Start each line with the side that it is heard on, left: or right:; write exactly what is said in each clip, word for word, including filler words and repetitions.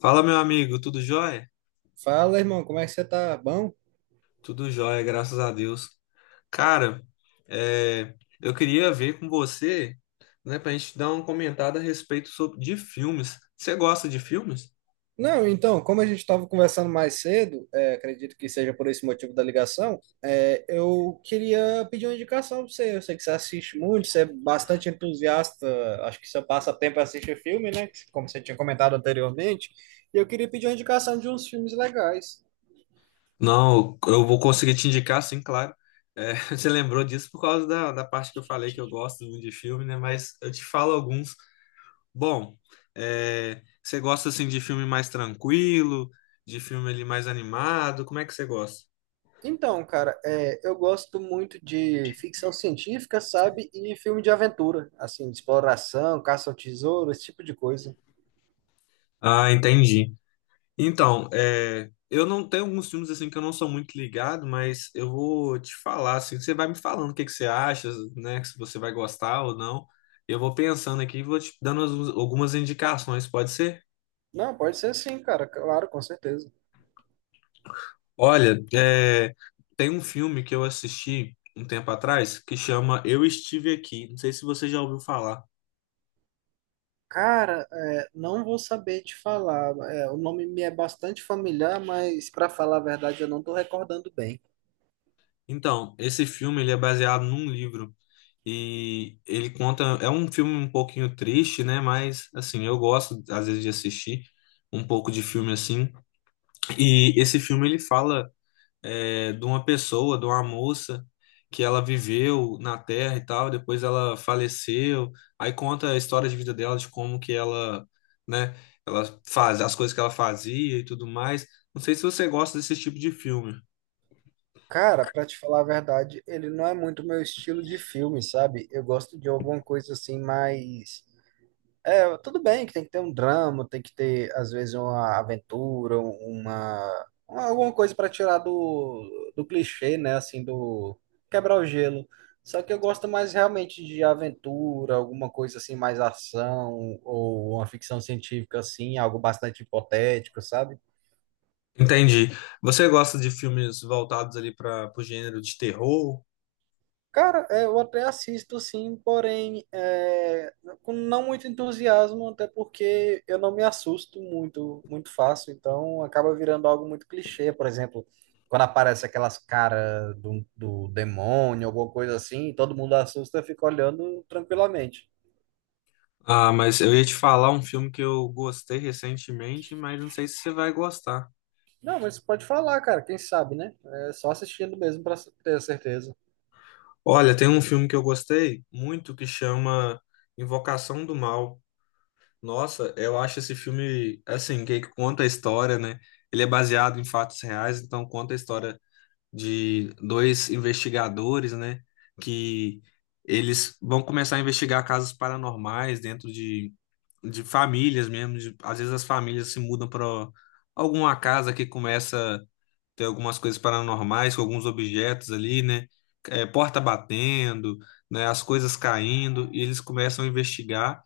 left: Fala, meu amigo, tudo jóia?
right: Fala, irmão, como é que você tá? Bom?
left: Tudo jóia, graças a Deus. Cara, é, eu queria ver com você, né, pra gente dar uma comentada a respeito sobre, de filmes. Você gosta de filmes?
right: Não, então, como a gente estava conversando mais cedo, é, acredito que seja por esse motivo da ligação, é, eu queria pedir uma indicação para você. Eu sei que você assiste muito, você é bastante entusiasta, acho que você passa tempo assistir filme, né? Como você tinha comentado anteriormente. E eu queria pedir uma indicação de uns filmes legais.
left: Não, eu vou conseguir te indicar, sim, claro. É, você lembrou disso por causa da, da parte que eu falei que eu gosto muito de filme, né? Mas eu te falo alguns. Bom, é, você gosta, assim, de filme mais tranquilo, de filme ali mais animado? Como é que você gosta?
right: Então, cara, é, eu gosto muito de ficção científica, sabe? E filme de aventura, assim, de exploração, caça ao tesouro, esse tipo de coisa.
left: Ah, entendi. Então, é, eu não tenho alguns filmes assim que eu não sou muito ligado, mas eu vou te falar assim, você vai me falando o que que você acha, né, se você vai gostar ou não. Eu vou pensando aqui e vou te dando as- algumas indicações, pode ser?
right: Não, pode ser sim, cara, claro, com certeza.
left: Olha, é, tem um filme que eu assisti um tempo atrás que chama Eu Estive Aqui. Não sei se você já ouviu falar.
right: Cara, é, não vou saber te falar. É, o nome me é bastante familiar, mas pra falar a verdade, eu não tô recordando bem.
left: Então, esse filme ele é baseado num livro. E ele conta, é um filme um pouquinho triste, né? Mas assim, eu gosto às vezes de assistir um pouco de filme assim. E esse filme ele fala é, de uma pessoa, de uma moça que ela viveu na Terra e tal, depois ela faleceu. Aí conta a história de vida dela, de como que ela, né? Ela faz as coisas que ela fazia e tudo mais. Não sei se você gosta desse tipo de filme.
right: Cara, pra te falar a verdade, ele não é muito meu estilo de filme, sabe? Eu gosto de alguma coisa assim mais. É, tudo bem que tem que ter um drama, tem que ter, às vezes, uma aventura, uma, uma- alguma coisa para tirar do, do clichê, né? Assim, do quebrar o gelo. Só que eu gosto mais realmente de aventura, alguma coisa assim, mais ação, ou uma ficção científica, assim, algo bastante hipotético, sabe?
left: Entendi. Você gosta de filmes voltados ali para o gênero de terror?
right: Cara, é, eu até assisto sim, porém é, com não muito entusiasmo, até porque eu não me assusto muito, muito fácil, então acaba virando algo muito clichê. Por exemplo, quando aparece aquelas caras do, do demônio, alguma coisa assim, e todo mundo assusta, fica olhando tranquilamente.
left: Ah, mas eu ia te falar um filme que eu gostei recentemente, mas não sei se você vai gostar.
right: Não, mas pode falar, cara, quem sabe, né? É só assistindo mesmo para ter certeza.
left: Olha, tem um filme que eu gostei muito que chama Invocação do Mal. Nossa, eu acho esse filme, assim, que conta a história, né? Ele é baseado em fatos reais, então conta a história de dois investigadores, né? Que eles vão começar a investigar casos paranormais dentro de, de famílias mesmo. De- às vezes as famílias se mudam para alguma casa que começa tem algumas coisas paranormais, com alguns objetos ali, né? É, porta batendo, né? As coisas caindo, e eles começam a investigar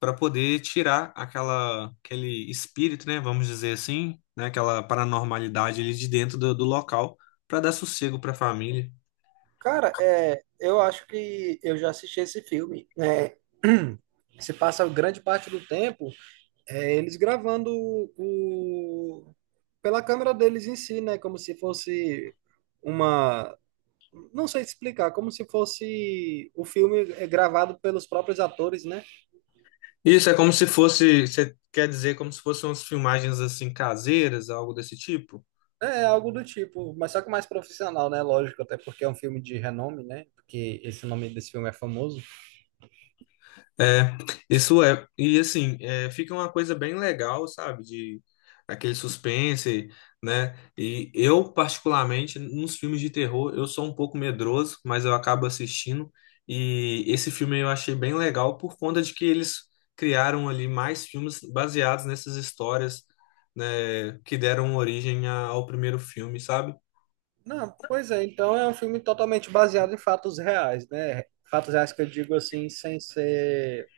left: para poder tirar aquela, aquele espírito, né? Vamos dizer assim, né? Aquela paranormalidade ali de dentro do, do local para dar sossego para a família.
right: Cara, é, eu acho que eu já assisti esse filme. É, se passa grande parte do tempo. É eles gravando o, pela câmera deles em si, né? Como se fosse uma. Não sei explicar, como se fosse o filme é gravado pelos próprios atores, né?
left: Isso é como se fosse, você quer dizer, como se fossem umas filmagens assim caseiras, algo desse tipo?
right: É algo do tipo, mas só que mais profissional, né? Lógico, até porque é um filme de renome, né? Porque esse nome desse filme é famoso.
left: É, isso é. E assim, é, fica uma coisa bem legal, sabe? De aquele suspense, né? E eu, particularmente, nos filmes de terror, eu sou um pouco medroso, mas eu acabo assistindo. E esse filme eu achei bem legal por conta de que eles criaram ali mais filmes baseados nessas histórias, né, que deram origem a- ao primeiro filme, sabe?
right: Não, pois é, então é um filme totalmente baseado em fatos reais, né? Fatos reais que eu digo assim, sem ser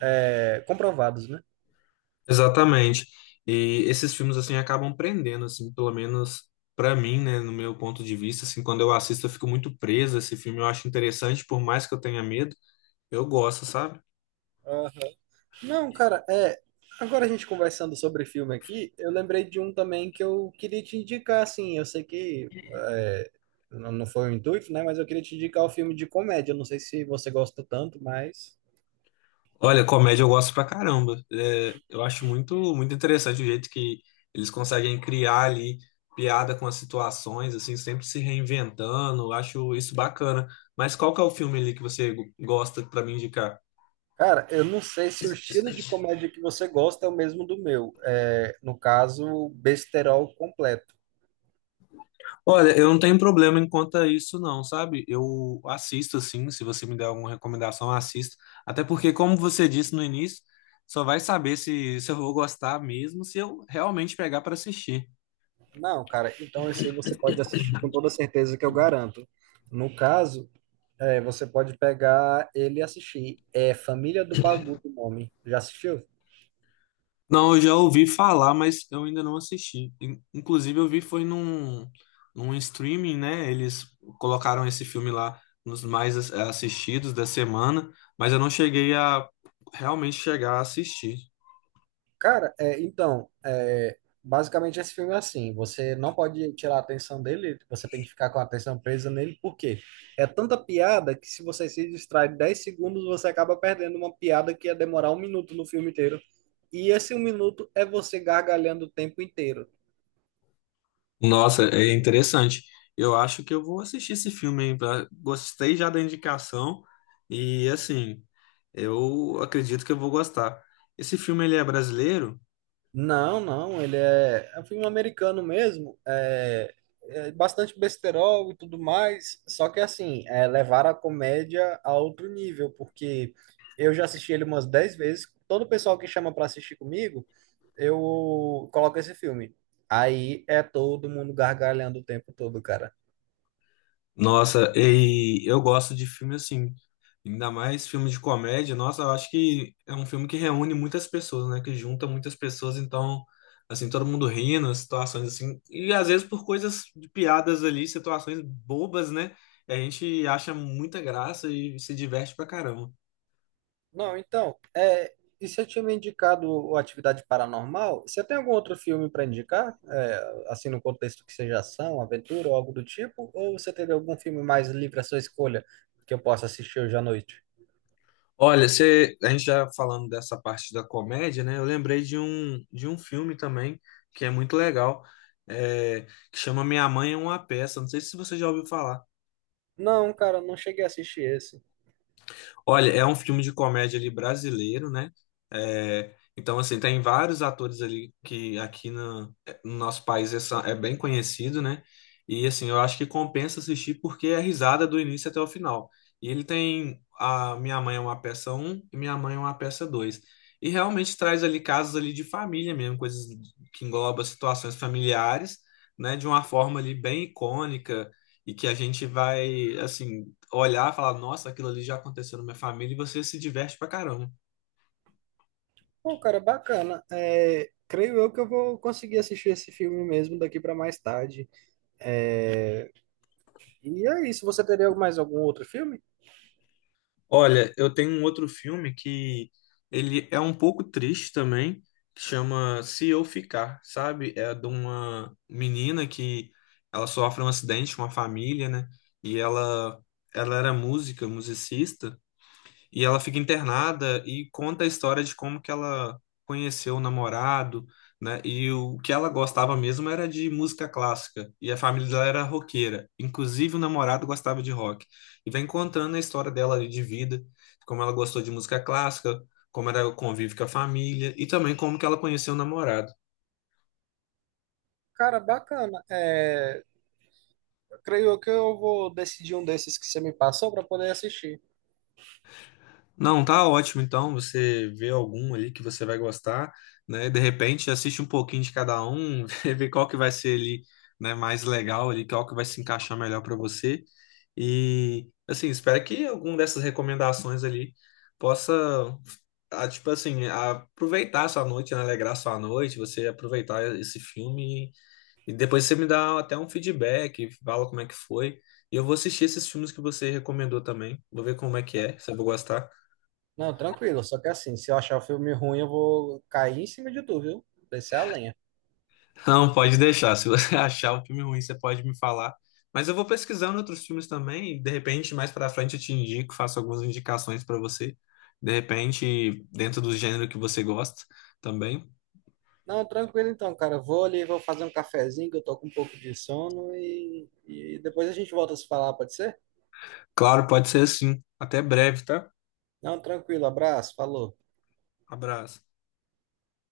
right: é, comprovados, né?
left: Exatamente. E esses filmes assim acabam prendendo assim, pelo menos pra mim, né, no meu ponto de vista, assim, quando eu assisto eu fico muito preso a esse filme, eu acho interessante, por mais que eu tenha medo, eu gosto, sabe?
right: Não, cara, é. Agora a gente conversando sobre filme aqui, eu lembrei de um também que eu queria te indicar, assim. Eu sei que é, não não foi o intuito, né? Mas eu queria te indicar o filme de comédia. Eu não sei se você gosta tanto, mas.
left: Olha, comédia eu gosto pra caramba. É, eu acho muito muito interessante o jeito que eles conseguem criar ali piada com as situações, assim, sempre se reinventando. Eu acho isso bacana. Mas qual que é o filme ali que você gosta pra me indicar?
right: Cara, eu não sei se o estilo de comédia que você gosta é o mesmo do meu. É, no caso, besterol completo.
left: Olha, eu não tenho problema em quanto a isso, não, sabe? Eu assisto, sim, se você me der alguma recomendação, eu assisto. Até porque, como você disse no início, só vai saber se, se eu vou gostar mesmo se eu realmente pegar para assistir.
right: Não, cara, então esse aí você pode assistir com toda certeza que eu garanto. No caso. É, você pode pegar ele e assistir. É Família do Bagu, o nome. Já assistiu?
left: Não, eu já ouvi falar, mas eu ainda não assisti. In- Inclusive, eu vi foi num, num streaming, né? Eles colocaram esse filme lá nos mais as- assistidos da semana, mas eu não cheguei a realmente chegar a assistir.
right: Cara, é, então, é, basicamente esse filme é assim: você não pode tirar a atenção dele, você tem que ficar com a atenção presa nele, por quê? É tanta piada que se você se distrai dez segundos, você acaba perdendo uma piada que ia demorar um minuto no filme inteiro. E esse um minuto é você gargalhando o tempo inteiro.
left: Nossa, é interessante. Eu acho que eu vou assistir esse filme, hein? pra- Gostei já da indicação e assim, eu acredito que eu vou gostar. Esse filme ele é brasileiro?
right: Não, não, ele é, é um filme americano mesmo, é, é bastante besterol e tudo mais, só que assim, é levar a comédia a outro nível, porque eu já assisti ele umas dez vezes, todo pessoal que chama para assistir comigo, eu coloco esse filme. Aí é todo mundo gargalhando o tempo todo, cara.
left: Nossa, e eu gosto de filme assim, ainda mais filme de comédia. Nossa, eu acho que é um filme que reúne muitas pessoas, né? Que junta muitas pessoas, então, assim, todo mundo rindo, situações assim. E às vezes por coisas de piadas ali, situações bobas, né? A gente acha muita graça e se diverte pra caramba.
right: Não, então, é, e você tinha me indicado o Atividade Paranormal? Você tem algum outro filme para indicar? É, assim, no contexto que seja ação, aventura ou algo do tipo? Ou você teria algum filme mais livre à sua escolha que eu possa assistir hoje à noite?
left: Olha, você, a gente já falando dessa parte da comédia, né? Eu lembrei de um, de um filme também que é muito legal, é, que chama Minha Mãe é uma Peça. Não sei se você já ouviu falar.
right: Não, cara, não cheguei a assistir esse.
left: Olha, é um filme de comédia ali brasileiro, né? É, então, assim, tem vários atores ali que aqui no, no nosso país é, só- é bem conhecido, né? E, assim, eu acho que compensa assistir porque é risada do início até o final. E ele tem a Minha Mãe é uma Peça um e Minha Mãe é uma Peça dois. E realmente traz ali casos ali de família mesmo, coisas que englobam situações familiares, né? De uma forma ali bem icônica e que a gente vai, assim, olhar e falar, nossa, aquilo ali já aconteceu na minha família e você se diverte pra caramba.
right: Pô, cara, bacana. É, creio eu que eu vou conseguir assistir esse filme mesmo daqui para mais tarde. É, e é isso. Você teria mais algum outro filme?
left: Olha, eu tenho um outro filme que ele é um pouco triste também, que chama Se Eu Ficar, sabe? É de uma menina que ela sofre um acidente com a família, né? E ela ela era música, musicista. E ela fica internada e conta a história de como que ela conheceu o namorado, né? E o que ela gostava mesmo era de música clássica. E a família dela era roqueira. Inclusive o namorado gostava de rock. E vai contando a história dela ali de vida, como ela gostou de música clássica, como era o convívio com a família e também como que ela conheceu o namorado.
right: Cara, bacana. É, creio que eu vou decidir um desses que você me passou para poder assistir.
left: Não, tá ótimo. Então, você vê algum ali que você vai gostar, né? De repente, assiste um pouquinho de cada um, vê qual que vai ser ali, né, mais legal ali, qual que vai se encaixar melhor para você. E assim, espero que alguma dessas recomendações ali possa, ah, tipo assim, aproveitar a sua noite, né, alegrar a sua noite, você aproveitar esse filme e e depois você me dá até um feedback, fala como é que foi. E eu vou assistir esses filmes que você recomendou também. Vou ver como é que é, se eu vou gostar.
right: Não, tranquilo, só que assim, se eu achar o filme ruim, eu vou cair em cima de tu, viu? Descer a lenha.
left: Não, pode deixar. Se você achar o filme ruim, você pode me falar. Mas eu vou pesquisando outros filmes também. e De repente, mais pra frente, eu te indico, faço algumas indicações pra você. De repente, dentro do gênero que você gosta também.
right: Não, tranquilo então, cara. Vou ali, vou fazer um cafezinho, que eu tô com um pouco de sono e, e depois a gente volta a se falar, pode ser?
left: Claro, pode ser assim. Até breve, tá?
right: Não, tranquilo, abraço, falou.
left: Abraço.